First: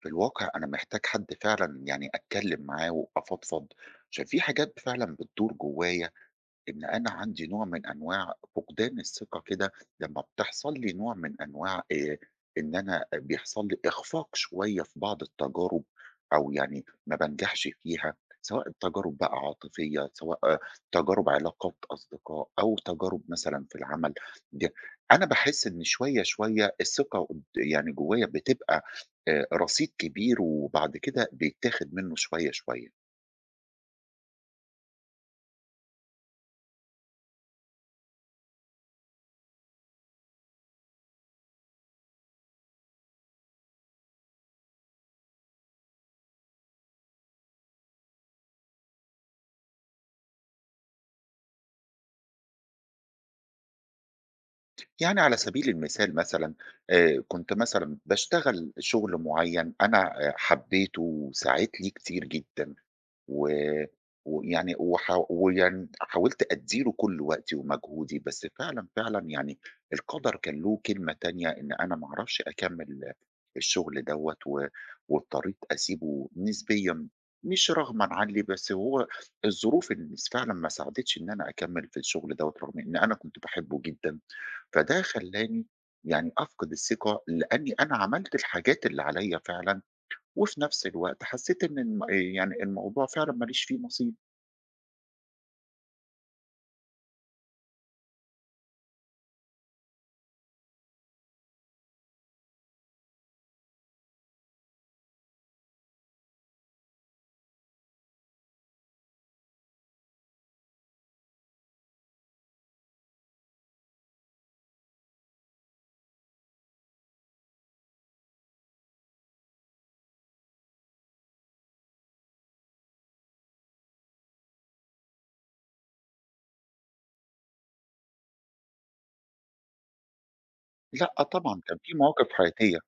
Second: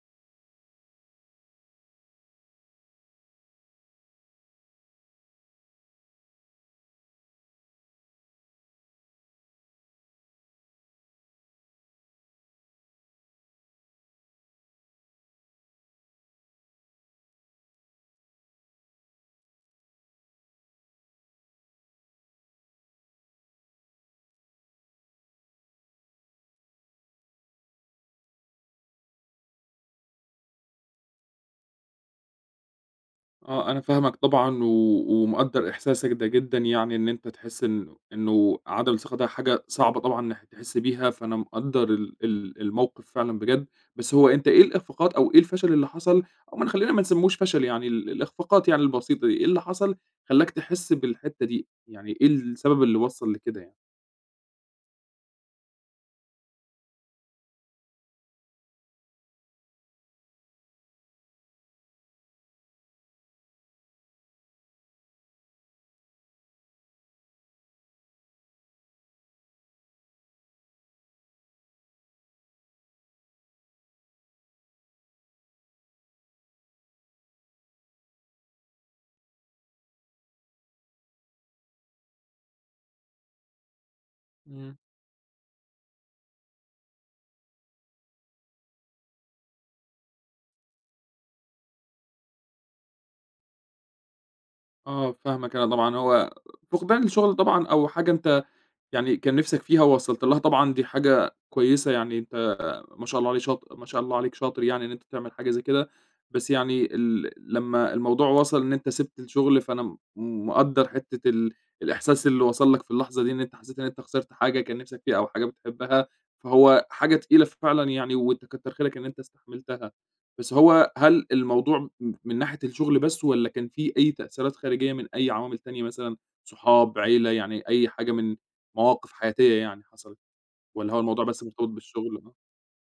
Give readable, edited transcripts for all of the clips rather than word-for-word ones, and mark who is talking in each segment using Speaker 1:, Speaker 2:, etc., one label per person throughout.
Speaker 1: في الواقع أنا محتاج حد فعلًا يعني أتكلّم معاه وأفضفض، عشان في حاجات فعلًا بتدور جوايا إن أنا عندي نوع من أنواع فقدان الثقة كده لمّا بتحصل لي نوع من أنواع إن أنا بيحصل لي إخفاق شوية في بعض التجارب، أو يعني ما بانجحش فيها، سواء تجارب بقى عاطفية، سواء تجارب علاقات أصدقاء، أو تجارب مثلًا في العمل. د أنا باحس إن شوية الثقة قد يعني جوايا بتبقى رصيد كبير وبعد كده بيتاخد منه شوية، شوية.
Speaker 2: آه، أنا فاهمك طبعًا و ومقدّر إحساسك ده جدًا يعني إن أنت تحس إنه عدم الثقة ده حاجة صعبة طبعًا إنك تحس بيها، فأنا مقدّر ال ال الموقف فعلًا بجد، بس هو أنت إيه الإخفاقات أو إيه الفشل اللي حصل أو ما خلّينا ما نسمّوش فشل يعني الإخفاقات يعني البسيطة دي، إيه اللي حصل خلّاك تحس بالحتّة دي؟ يعني إيه السبب اللي وصّل لكده يعني؟
Speaker 1: يعني على سبيل المثال مثلًا، كنت مثلًا باشتغل شغل معيّن أنا حبيته وساعد لي كتير جدًا، و ويعني وح ويعني حاولت أدّي له كل وقتي ومجهودي، بس فعلًا يعني القدر كان له كلمة تانية إن أنا ما أعرفش أكمّل الشغل دوّة، واضطريت أسيبه نسبيًا، مش رغمًا عنّي، بس هو الظروف إن فعلًا ما ساعدتش إن أنا أكمّل في الشغل دوّة رغم إن أنا كنت باحبه جدًا.
Speaker 2: إمم.
Speaker 1: فده خلّاني يعني أفقد الثقة لإنّي أنا عملت الحاجات اللي عليّا فعلًا، وفي نفس الوقت حسيت إن يعني الموضوع فعلًا ما ليش فيه نصيب.
Speaker 2: آه، فاهمك أنا طبعًا، هو فقدان الشغل طبعًا أو حاجة أنت يعني كان نِفْسك فيها ووصَّلت لها طبعًا دي حاجة كويسة، يعني أنت ما شاء الله عليه شاط ما شاء الله عليك شاطر يعني إن أنت تعمل حاجة زي كده، بس يعني ال لمّا الموضوع وصل إن أنت سِبت الشغل، فأنا مقدّر حتّة الإحساس اللي وصل لك في اللحظة دي إن أنت حسّيت إن أنت خسرت حاجة كان نِفْسك فيها أو حاجة بتحبها، فهو حاجة تقيلة فعلًا يعني وأنت كتّر خيرك إن أنت استحملتها، بس هو هل الموضوع من ناحية الشغل بس والّا كان في أي تأثيرات خارجية من أي عوامل تانية مثلًا صحاب، عيلة، يعني أي حاجة من مواقف حياتية يعني حصلت، والّا هو
Speaker 1: لأ
Speaker 2: الموضوع بس
Speaker 1: طبعًا
Speaker 2: مرتبط
Speaker 1: كان في
Speaker 2: بالشغل؟
Speaker 1: مواقف
Speaker 2: آه،
Speaker 1: حياتية.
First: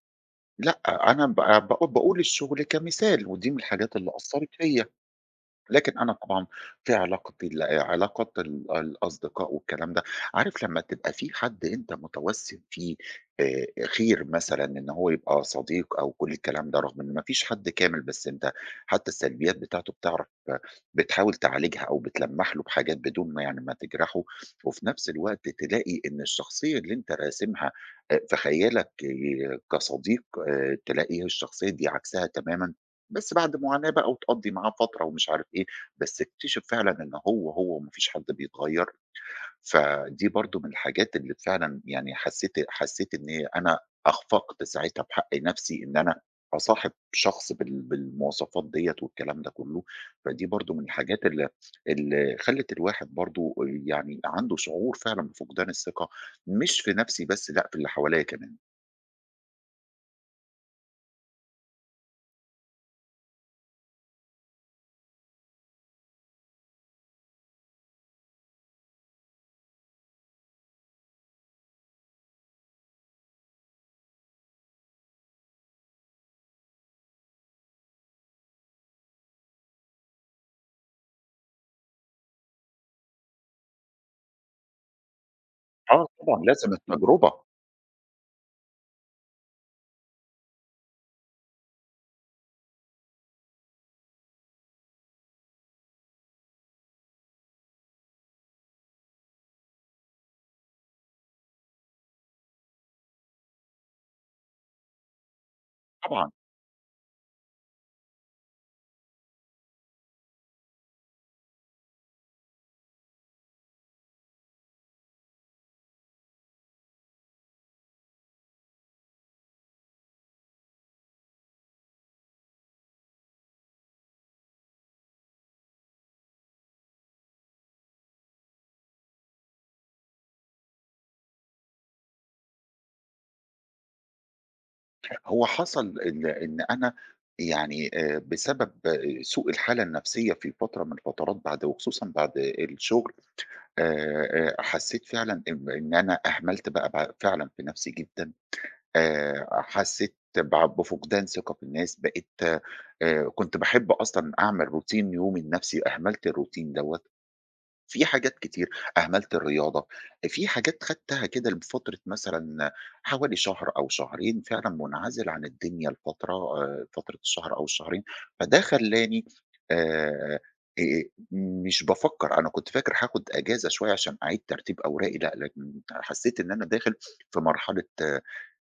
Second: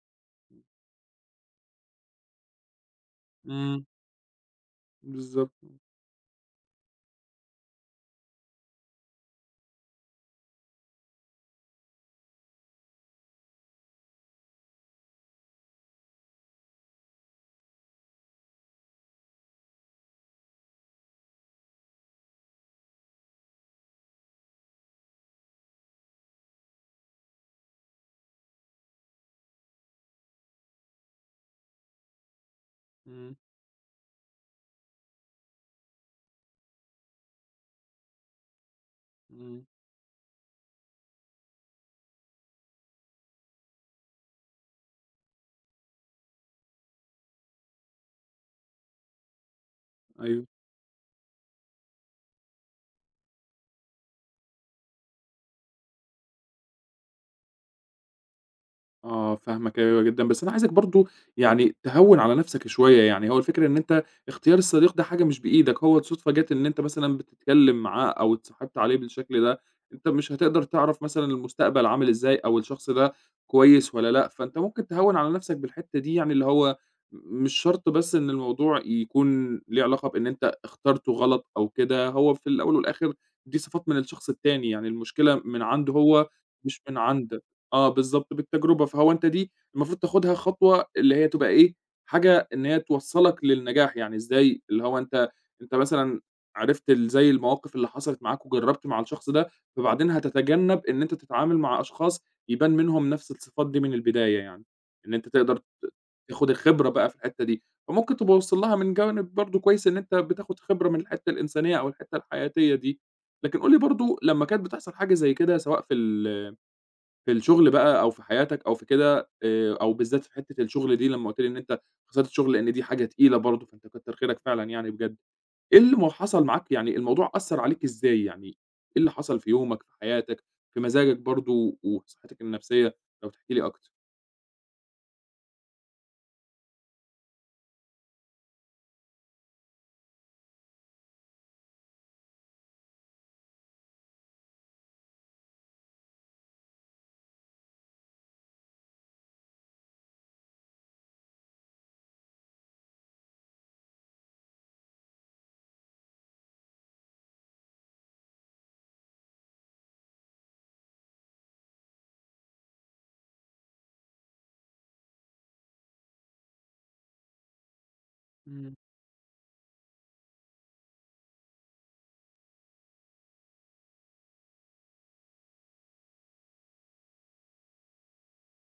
Speaker 1: لأ أنا ب باق باقول الشغل كمثال، ودي من
Speaker 2: إمم،
Speaker 1: الحاجات اللي أثّرت فيّا.
Speaker 2: بالضبط،
Speaker 1: لكن أنا طبعًا في علاقتي ال علاقات الأصدقاء والكلام ده، عارف لمّا تبقى في حد أنت متوسّم فيه خير مثلًا إن هو يبقى صديق أو كل الكلام ده، رغم إن ما فيش حد كامل، بس أنت حتى السلبيات بتاعته بتعرف آه، بتحاول تعالجها أو بتلمّح له بحاجات بدون ما يعني ما تجرحه، وفي نفس الوقت تلاقي إن الشخصية اللي أنت راسمها في خيالك آه، كصديق تلاقي الشخصية دي عكسها تمامًا. بس
Speaker 2: إمم،
Speaker 1: بعد معاناة بقى وتقضّي معاه فترة ومش عارف إيه، بس اكتشف فعلًا إن هو وما فيش حد بيتغيّر.
Speaker 2: إمم،
Speaker 1: فدي برضه من الحاجات اللي فعلًا يعني حسّيت إن هي أنا أخفقت ساعتها بحق نَفْسي إن أنا أصاحب شخص بالمواصفات ديّة والكلام ده كُلّه. فدي
Speaker 2: أيوه.
Speaker 1: برضه من الحاجات اللي خلّت الواحد برضه يعني عنده شعور فعلًا بفقدان الثقة، مش في نَفْسي بس لأ، في اللي حواليّا كمان.
Speaker 2: آه، فاهمك أيوه جدًا، بس أنا عايزك برضه يعني تهوّن على نَفْسك شوية، يعني هو الفكرة إن أنت اختيار الصديق ده حاجة مش بإيدك، هو الصُدفة جات إن أنت مثلًا بتتكلم معاه أو اتصاحبت عليه بالشكل ده، أنت مش هتقدر تعرف مثلًا المستقبل عامل إزاي أو الشخص ده كويس والّا لأ، فأنت ممكن تهوّن على نَفْسك بالحتّة دي يعني اللي هو مش شرط بس إن الموضوع يكون ليه علاقة بإن أنت اخترته غلط أو كده، هو في الأول والآخِر دي صفات من الشخص التاني، يعني المشكلة من عنده
Speaker 1: آه
Speaker 2: هو
Speaker 1: طبعًا لازم
Speaker 2: مش من
Speaker 1: التجربة.
Speaker 2: عندك. آه، بالضبط، بالتجربة، فهو أنت دي المفروض تاخدها خطوة اللي هي تبقى إيه، حاجة إن هي توصّلك للنجاح، يعني إزاي؟ اللي هو أنت مثلًا عرفت زي المواقف اللي حصلت معاك وجرّبت مع الشخص ده، فبعدين هتتجنب إن أنت تتعامل مع أشخاص يبان منهم نفس الصفات دي من البداية يعني، إن أنت تقدر
Speaker 1: طبعًا.
Speaker 2: تاخد الخبرة بقى في الحتّة دي، فممكن تبقى واصل لها من جانب برضه كويس إن أنت بتاخد خبرة من الحتّة الإنسانية أو الحتّة الحياتية دي، لكن قُل لي برضه لمّا كانت بتحصل حاجة زي كده سواء في الشغل بقى أو في حياتك أو في كده أو بالذات في حتّة الشغل دي لمّا قُلت لي إن أنت خسرت الشغل لإن دي حاجة تقيلة برضه، فأنت كتّر خيرك فعلًا يعني بجد. إيه اللي ما حصل معاك يعني الموضوع أثّر عليك إزاي يعني، إيه اللي حصل في يومك، في حياتك، في مزاجك برضه وفي صحتك النفسية؟ لو تحكي لي أكتر.
Speaker 1: هو حصل إن أنا يعني بسبب آه، سوء الحالة النفسية في فترة من الفترات بعد وخصوصًا بعد الشغل، حسّيت فعلًا إن أنا أهملت بقى فعلًا في نفسي جدًا. حسّيت بفقدان ثقة في الناس، بقيت كنت باحب أصلًا أعمل روتين يومي لنفسي، أهملت الروتين دوّة. في حاجات كتير، أهملت الرياضة، في حاجات خدتها كده لفترة مثلًا حوالي شهر أو شهرين فعلًا منعزل عن الدنيا لفترة فترة الشهر أو الشهرين. فده
Speaker 2: إمم.
Speaker 1: خلّاني، آآ، آآ، مش بافكّر، أنا كنت فاكر هاخد أجازة شوية عشان أعيد ترتيب أوراقي لأ، لكن حسّيت إن أنا داخل في مرحلة،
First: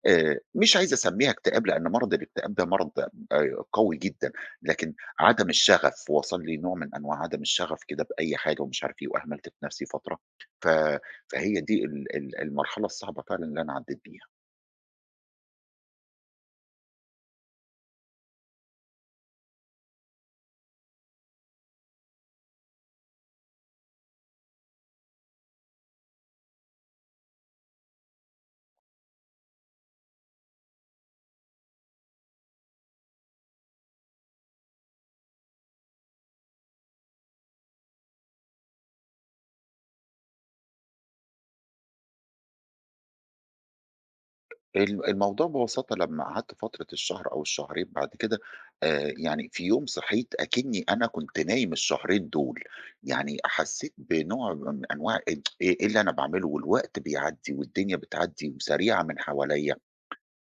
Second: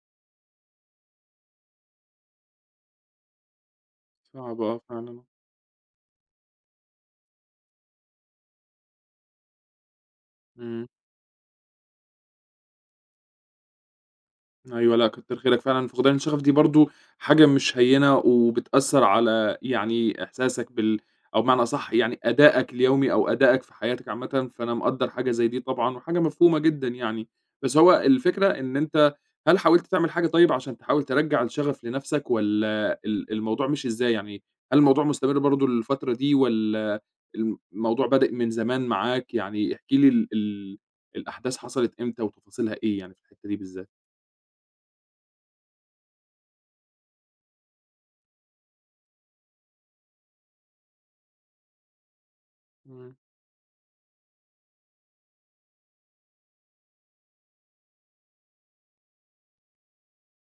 Speaker 1: مش عايز أسمّيها اكتئاب لأن مرض الاكتئاب ده مرض قوي جدًا،
Speaker 2: صعب آه
Speaker 1: لكن
Speaker 2: فعلًا.
Speaker 1: عدم الشغف، وصل لي نوع من أنواع عدم الشغف كده بأي حاجة ومش عارف إيه، وأهملت في نفسي فترة. ف
Speaker 2: إمم.
Speaker 1: فهي دي ال ال المرحلة الصعبة فعلًا اللي أنا عدّيت بيها.
Speaker 2: أيوه، لأ كتّر خيرك فعلًا، فقدان الشغف دي برضه حاجة مش هيّنة وبتأثّر على يعني إحساسك بال أو بمعنى أصح يعني أدائك اليومي أو أدائك في حياتك عامةً، فأنا مقدّر حاجة زي دي طبعًا وحاجة مفهومة جدًا يعني. بس هو الفكرة إن أنت هل حاولت تعمل حاجة طيب عشان تحاول ترجّع الشغف لنَفْسك والّا الموضوع مشي إزاي؟ يعني هل الموضوع مستمر برضه للفترة دي والّا الموضوع بادئ من زمان معاك؟ يعني احكِ لي ال ال الأحداث حصلت إمتى وتفاصيلها إيه يعني في الحتّة دي بالذات؟
Speaker 1: الموضوع ببساطة لمّا قعدت فترة الشهر أو الشهرين بعد كده، يعني في يوم صحيت أكنّي أنا كنت نايم الشهرين دول،
Speaker 2: مم.
Speaker 1: يعني حسّيت بنوع من أنواع إيه إيه اللي أنا باعمله والوقت بيعدّي والدنيا بتعدّي وسريعة من حواليّا،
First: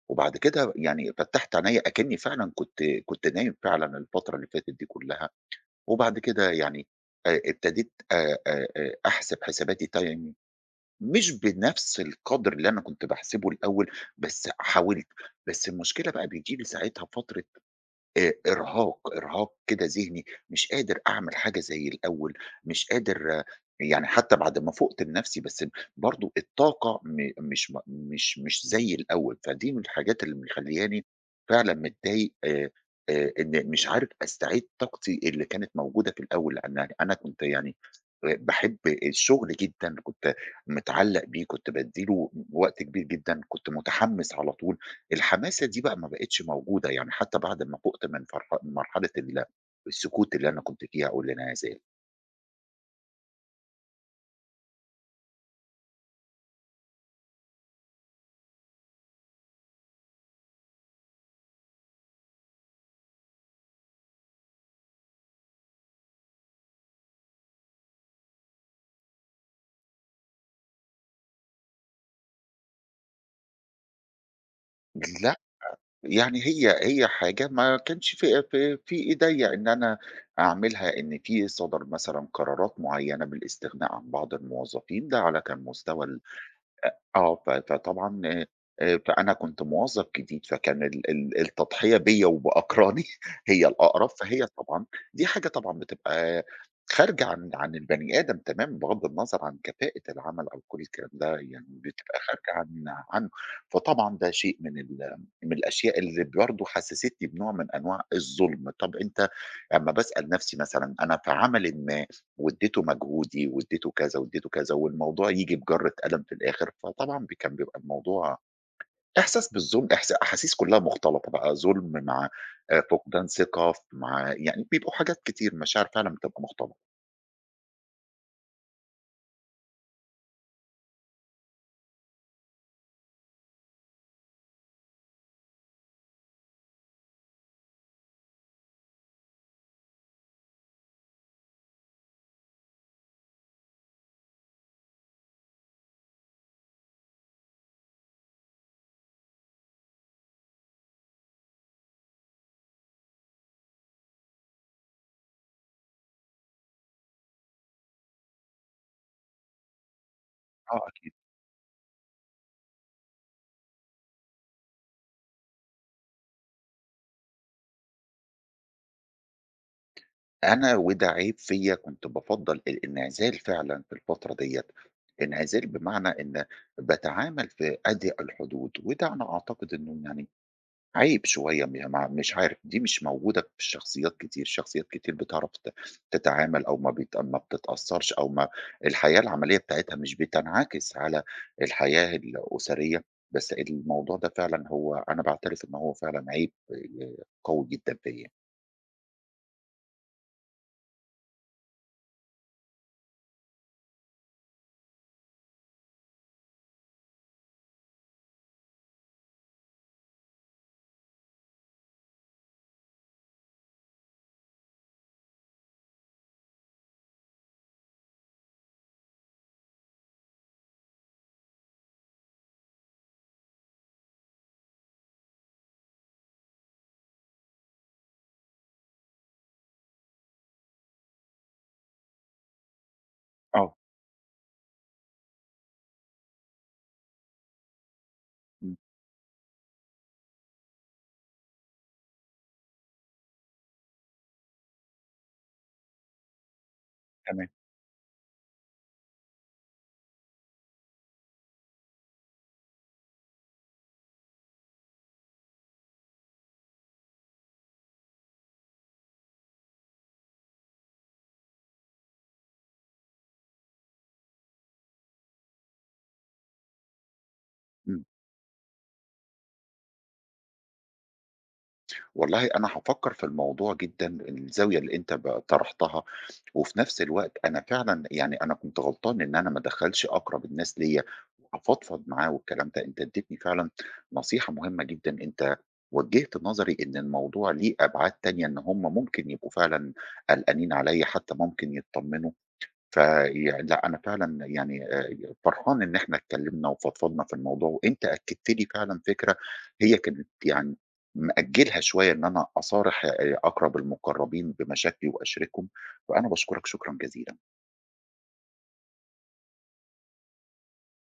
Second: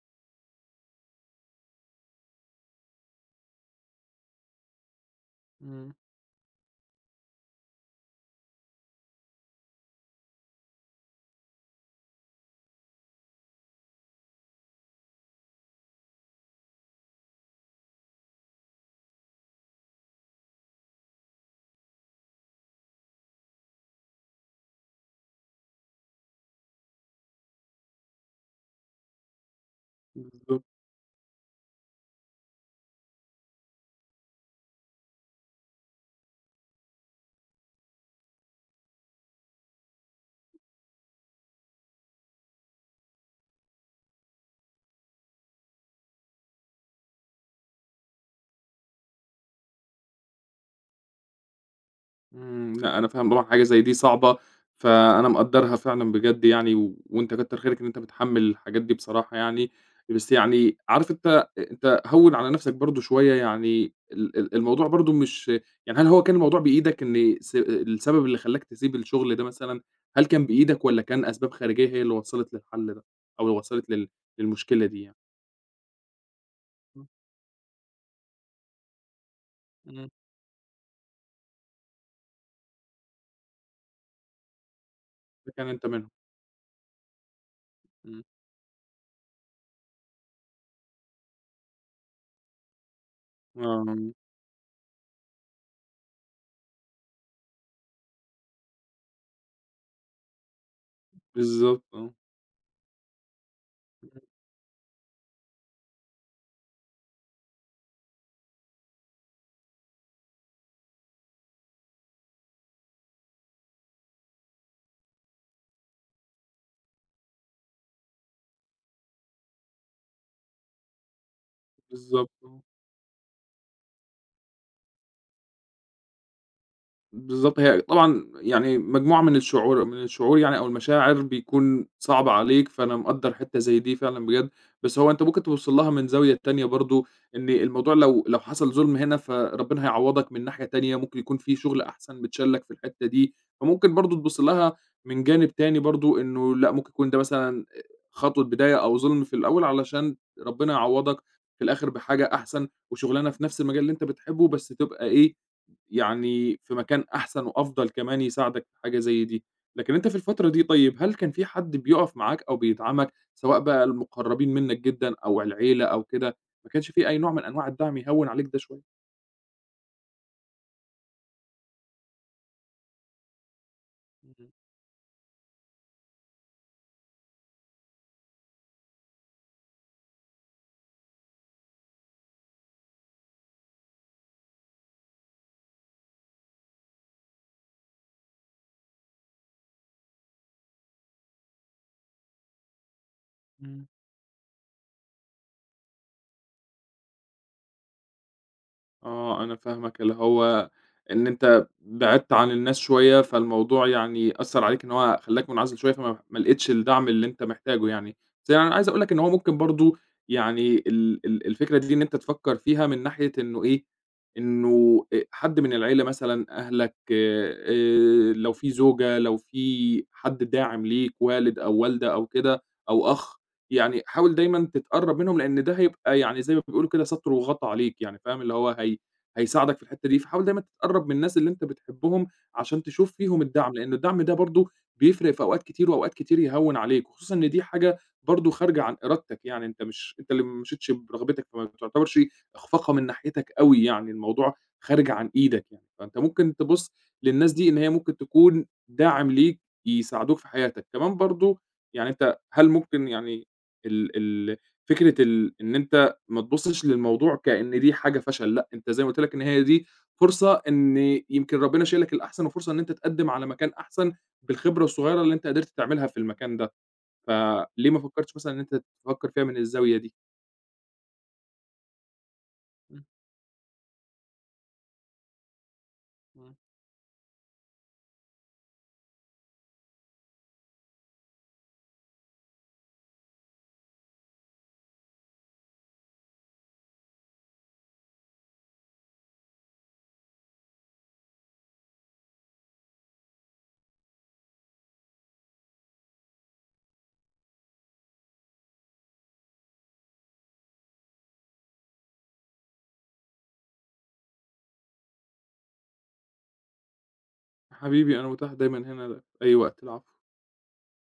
Speaker 1: وبعد كده يعني فتّحت عينيّا أكنّي فعلًا كنت نايم فعلًا الفترة اللي فاتت دي كلّها.
Speaker 2: إمم،
Speaker 1: وبعد كده يعني ابتديت أحسب حساباتي تايم مش بنفس القدر اللي أنا كنت باحسبه الأول، بس حاولت، بس المشكلة بقى بييجي لي ساعتها فترة إرهاق، إرهاق كده ذهني، مش قادر أعمل حاجة زي الأول، مش قادر آه، يعني حتى بعد ما فُقت لنفسي بس برضه الطاقة م مش م مش مش زي الأول، فدي من الحاجات اللي
Speaker 2: بالضبط،
Speaker 1: مخلّياني فعلًا متضايق إن مش عارف أستعيد طاقتي اللي كانت موجودة في الأول، لأن يعني أنا كنت يعني باحب الشغل جدًا، كنت متعلّق بيه، كنت بادّي له وقت كبير جدًا، كنت متحمّس على طول. الحماسة دي بقى ما بقتش موجودة، يعني حتى بعد ما فُقت من فرح من مرحلة السكوت اللي أنا كنت فيها أو اللي أنا عايزاه.
Speaker 2: إمم، لأ أنا فاهم طبعًا حاجة زي دي صعبة، فأنا مقدّرها فعلًا بجد يعني، و وأنت كتّر خيرك إن أنت متحمّل الحاجات دي بصراحة يعني، بس يعني عارف أنت هوّن على نَفْسك برضه شوية يعني ال ال الموضوع برضه مش يعني هل هو كان الموضوع بإيدك إن السبب اللي خلّاك تسيب الشغل ده مثلًا، هل كان بإيدك والّا كان أسباب خارجية هي اللي وصّلت للحل ده، أو اللي وصّلت للمشكلة دي يعني؟
Speaker 1: لأ، يعني هي
Speaker 2: إمم،
Speaker 1: حاجة ما كانش في إيديّا إن أنا
Speaker 2: إمم،
Speaker 1: أعملها، إن في صدر مثلًا قرارات معيّنة بالاستغناء عن بعض الموظفين، ده على
Speaker 2: ده
Speaker 1: كان
Speaker 2: كان أنت
Speaker 1: مستوى
Speaker 2: منهم،
Speaker 1: ال آه، فطبعًا
Speaker 2: إمم،
Speaker 1: فأنا كنت موظف جديد، فكان ال ال التضحية بيّا وبأقراني هي الأقرب،
Speaker 2: آه،
Speaker 1: فهي طبعًا دي حاجة طبعًا بتبقى خارجة عن البني آدم تمامًا، بغض النظر عن كفاءة العمل أو كل الكلام ده، يعني
Speaker 2: بالضبط، آه،
Speaker 1: بتبقى خارجة عن عنه. فطبعًا ده شيء من الأشياء اللي برضه حسستني بنوع من أنواع الظلم. طَب أنت أمّا باسأل نفسي مثلًا أنا في عملٍ ما واديته مجهودي، واديته كذا، واديته كذا، والموضوع ييجي بجَرّة قلم في الآخر، فطبعًا كان بيبقى الموضوع إحساس بالظلم، أحاسيس كلّها مختلطة بقى، ظلم مع
Speaker 2: بالضبط، آه.
Speaker 1: فقدان ثقة مع يعني بيبقوا حاجات كتير، مشاعر فعلًا بتبقى مختلطة.
Speaker 2: بالضبط، هي طبعًا يعني مجموعة من الشعور يعني أو المشاعر بيكون صعب عليك، فأنا مقدّر حتّة زي دي فعلًا بجد، بس هو أنت ممكن تبُص لها من زاوية تانية برضه، إن الموضوع لو حصل ظُلم هنا فربنا هيعوّضك من ناحية تانية، ممكن يكون في شغل أحسن متشال لك في الحتّة دي، فممكن برضه تبُص لها من جانب تاني برضه إنه لأ، ممكن يكون ده مثلًا خطوة بداية أو ظُلم في الأول علشان ربنا يعوّضك في الآخر بحاجة أحسن وشغلانة في نفس المجال اللي أنت بتحبه، بس تبقى إيه، يعني في مكان أحسن وأفضل كمان يساعدك في حاجة زي دي، لكن أنت في الفترة دي
Speaker 1: آه
Speaker 2: طيب
Speaker 1: أكيد.
Speaker 2: هل كان في حد بيقف معاك أو بيدعمك، سواء بقى المقربين منك جدًا أو العيلة أو كده، ما كانش في أي نوع من أنواع الدعم يهوّن عليك ده شوية؟
Speaker 1: أنا وده عيب فيّا كنت بافضّل الانعزال فعلًا في الفترة ديّة، انعزال بمعنى إن باتعامل في أضيق الحدود، وده أنا أعتقد إنه يعني عيب شوية م ما مش عارف، دي مش موجودة في شخصيات كتير، شخصيات كتير بتعرف تتعامل أو ما بتتأثّرش أو ما الحياة العملية بتاعتها مش بتنعكس على الحياة الأسرية، بس
Speaker 2: إمم.
Speaker 1: الموضوع ده فعلًا هو أنا باعترف إن هو فعلًا عيب قوي جدًا فيّا.
Speaker 2: آه، أنا فاهمك، اللي هو إن أنت بعدت عن الناس شوية، فالموضوع يعني أثّر عليك إن هو خلّاك منعزل شوية، فما ما لقيتش الدعم اللي أنت محتاجه يعني. بس يعني أنا عايز أقول لك إن هو ممكن برضه يعني ال ال الفكرة دي إن أنت تفكّر فيها من ناحية إنه إيه، إنه حد من العيلة مثلًا، أهلك لو في زوجة، لو في حد داعم ليك، والد أو والدة أو كده أو أخ. يعني حاول دايمًا تتقرّب منهم، لإن ده هيبقى يعني زي ما بيقولوا كده سَتْر وغطا عليك، يعني فاهم، اللي هو هي هيساعدك في الحتّة دي، فحاول دايمًا تتقرّب من الناس اللي أنت بتحبهم عشان تشوف فيهم الدعم،
Speaker 1: آه،
Speaker 2: لإن الدعم ده برضه بيفرق في أوقات كتير وأوقات كتير يهوّن عليك، وخصوصًا إن دي حاجة برضه
Speaker 1: إمم،
Speaker 2: خارجة عن إرادتك، يعني أنت مش أنت اللي ما مشيتش برغبتك، فما تعتبرش إخفاقها من ناحيتك أوي يعني، الموضوع خارج عن إيدك يعني، فأنت ممكن تبُص
Speaker 1: تمام،
Speaker 2: للناس دي إن هي ممكن تكون داعم ليك، يساعدوك في حياتك. كمان برضه يعني أنت هل ممكن يعني ال ال فكرة ال إن أنت ما تبُصّش للموضوع كإن دي حاجة فشل، لأ، أنت زي ما قُلت لك إن هي دي فرصة إن يمكن ربنا شايل لك الأحسن وفرصة إن أنت تقدّم على مكان أحسن بالخبرة الصغيرة اللي أنت قدرت تعملها في المكان ده، فليه ما
Speaker 1: إمم.
Speaker 2: فكّرتش مثلًا إن أنت تفكّر فيها من الزاوية دي؟
Speaker 1: والله أنا
Speaker 2: إمم،
Speaker 1: هافكّر في الموضوع جدًا، الزاوية اللي أنت طرحتها،
Speaker 2: إمم.
Speaker 1: وفي نفس الوقت أنا فعلًا يعني أنا كنت غلطان إن أنا ما أدخّلش أقرب الناس ليّا، وأفضفض معاه والكلام ده، أنت ادّيتني فعلًا نصيحة مهمة جدًا، أنت وجّهت نظري إن الموضوع ليه أبعاد تانية، إن هُم ممكن يبقوا فعلًا قلقانين عليّا، حتى ممكن يتطمنوا فيع. لأ أنا فعلًا يعني فرحان إن إحنا اتكلّمنا وفضفضنا في الموضوع، وأنت أكدت لي فعلًا فكرة هي كانت يعني مأجّلها شوية إن أنا أصارح أقرب المُقرّبين بمشاكلي وأشاركهم، فأنا باشكرك شكرًا جزيلًا.
Speaker 2: حبيبي أنا متاح دايمًا هنا في أي وقت، العفو.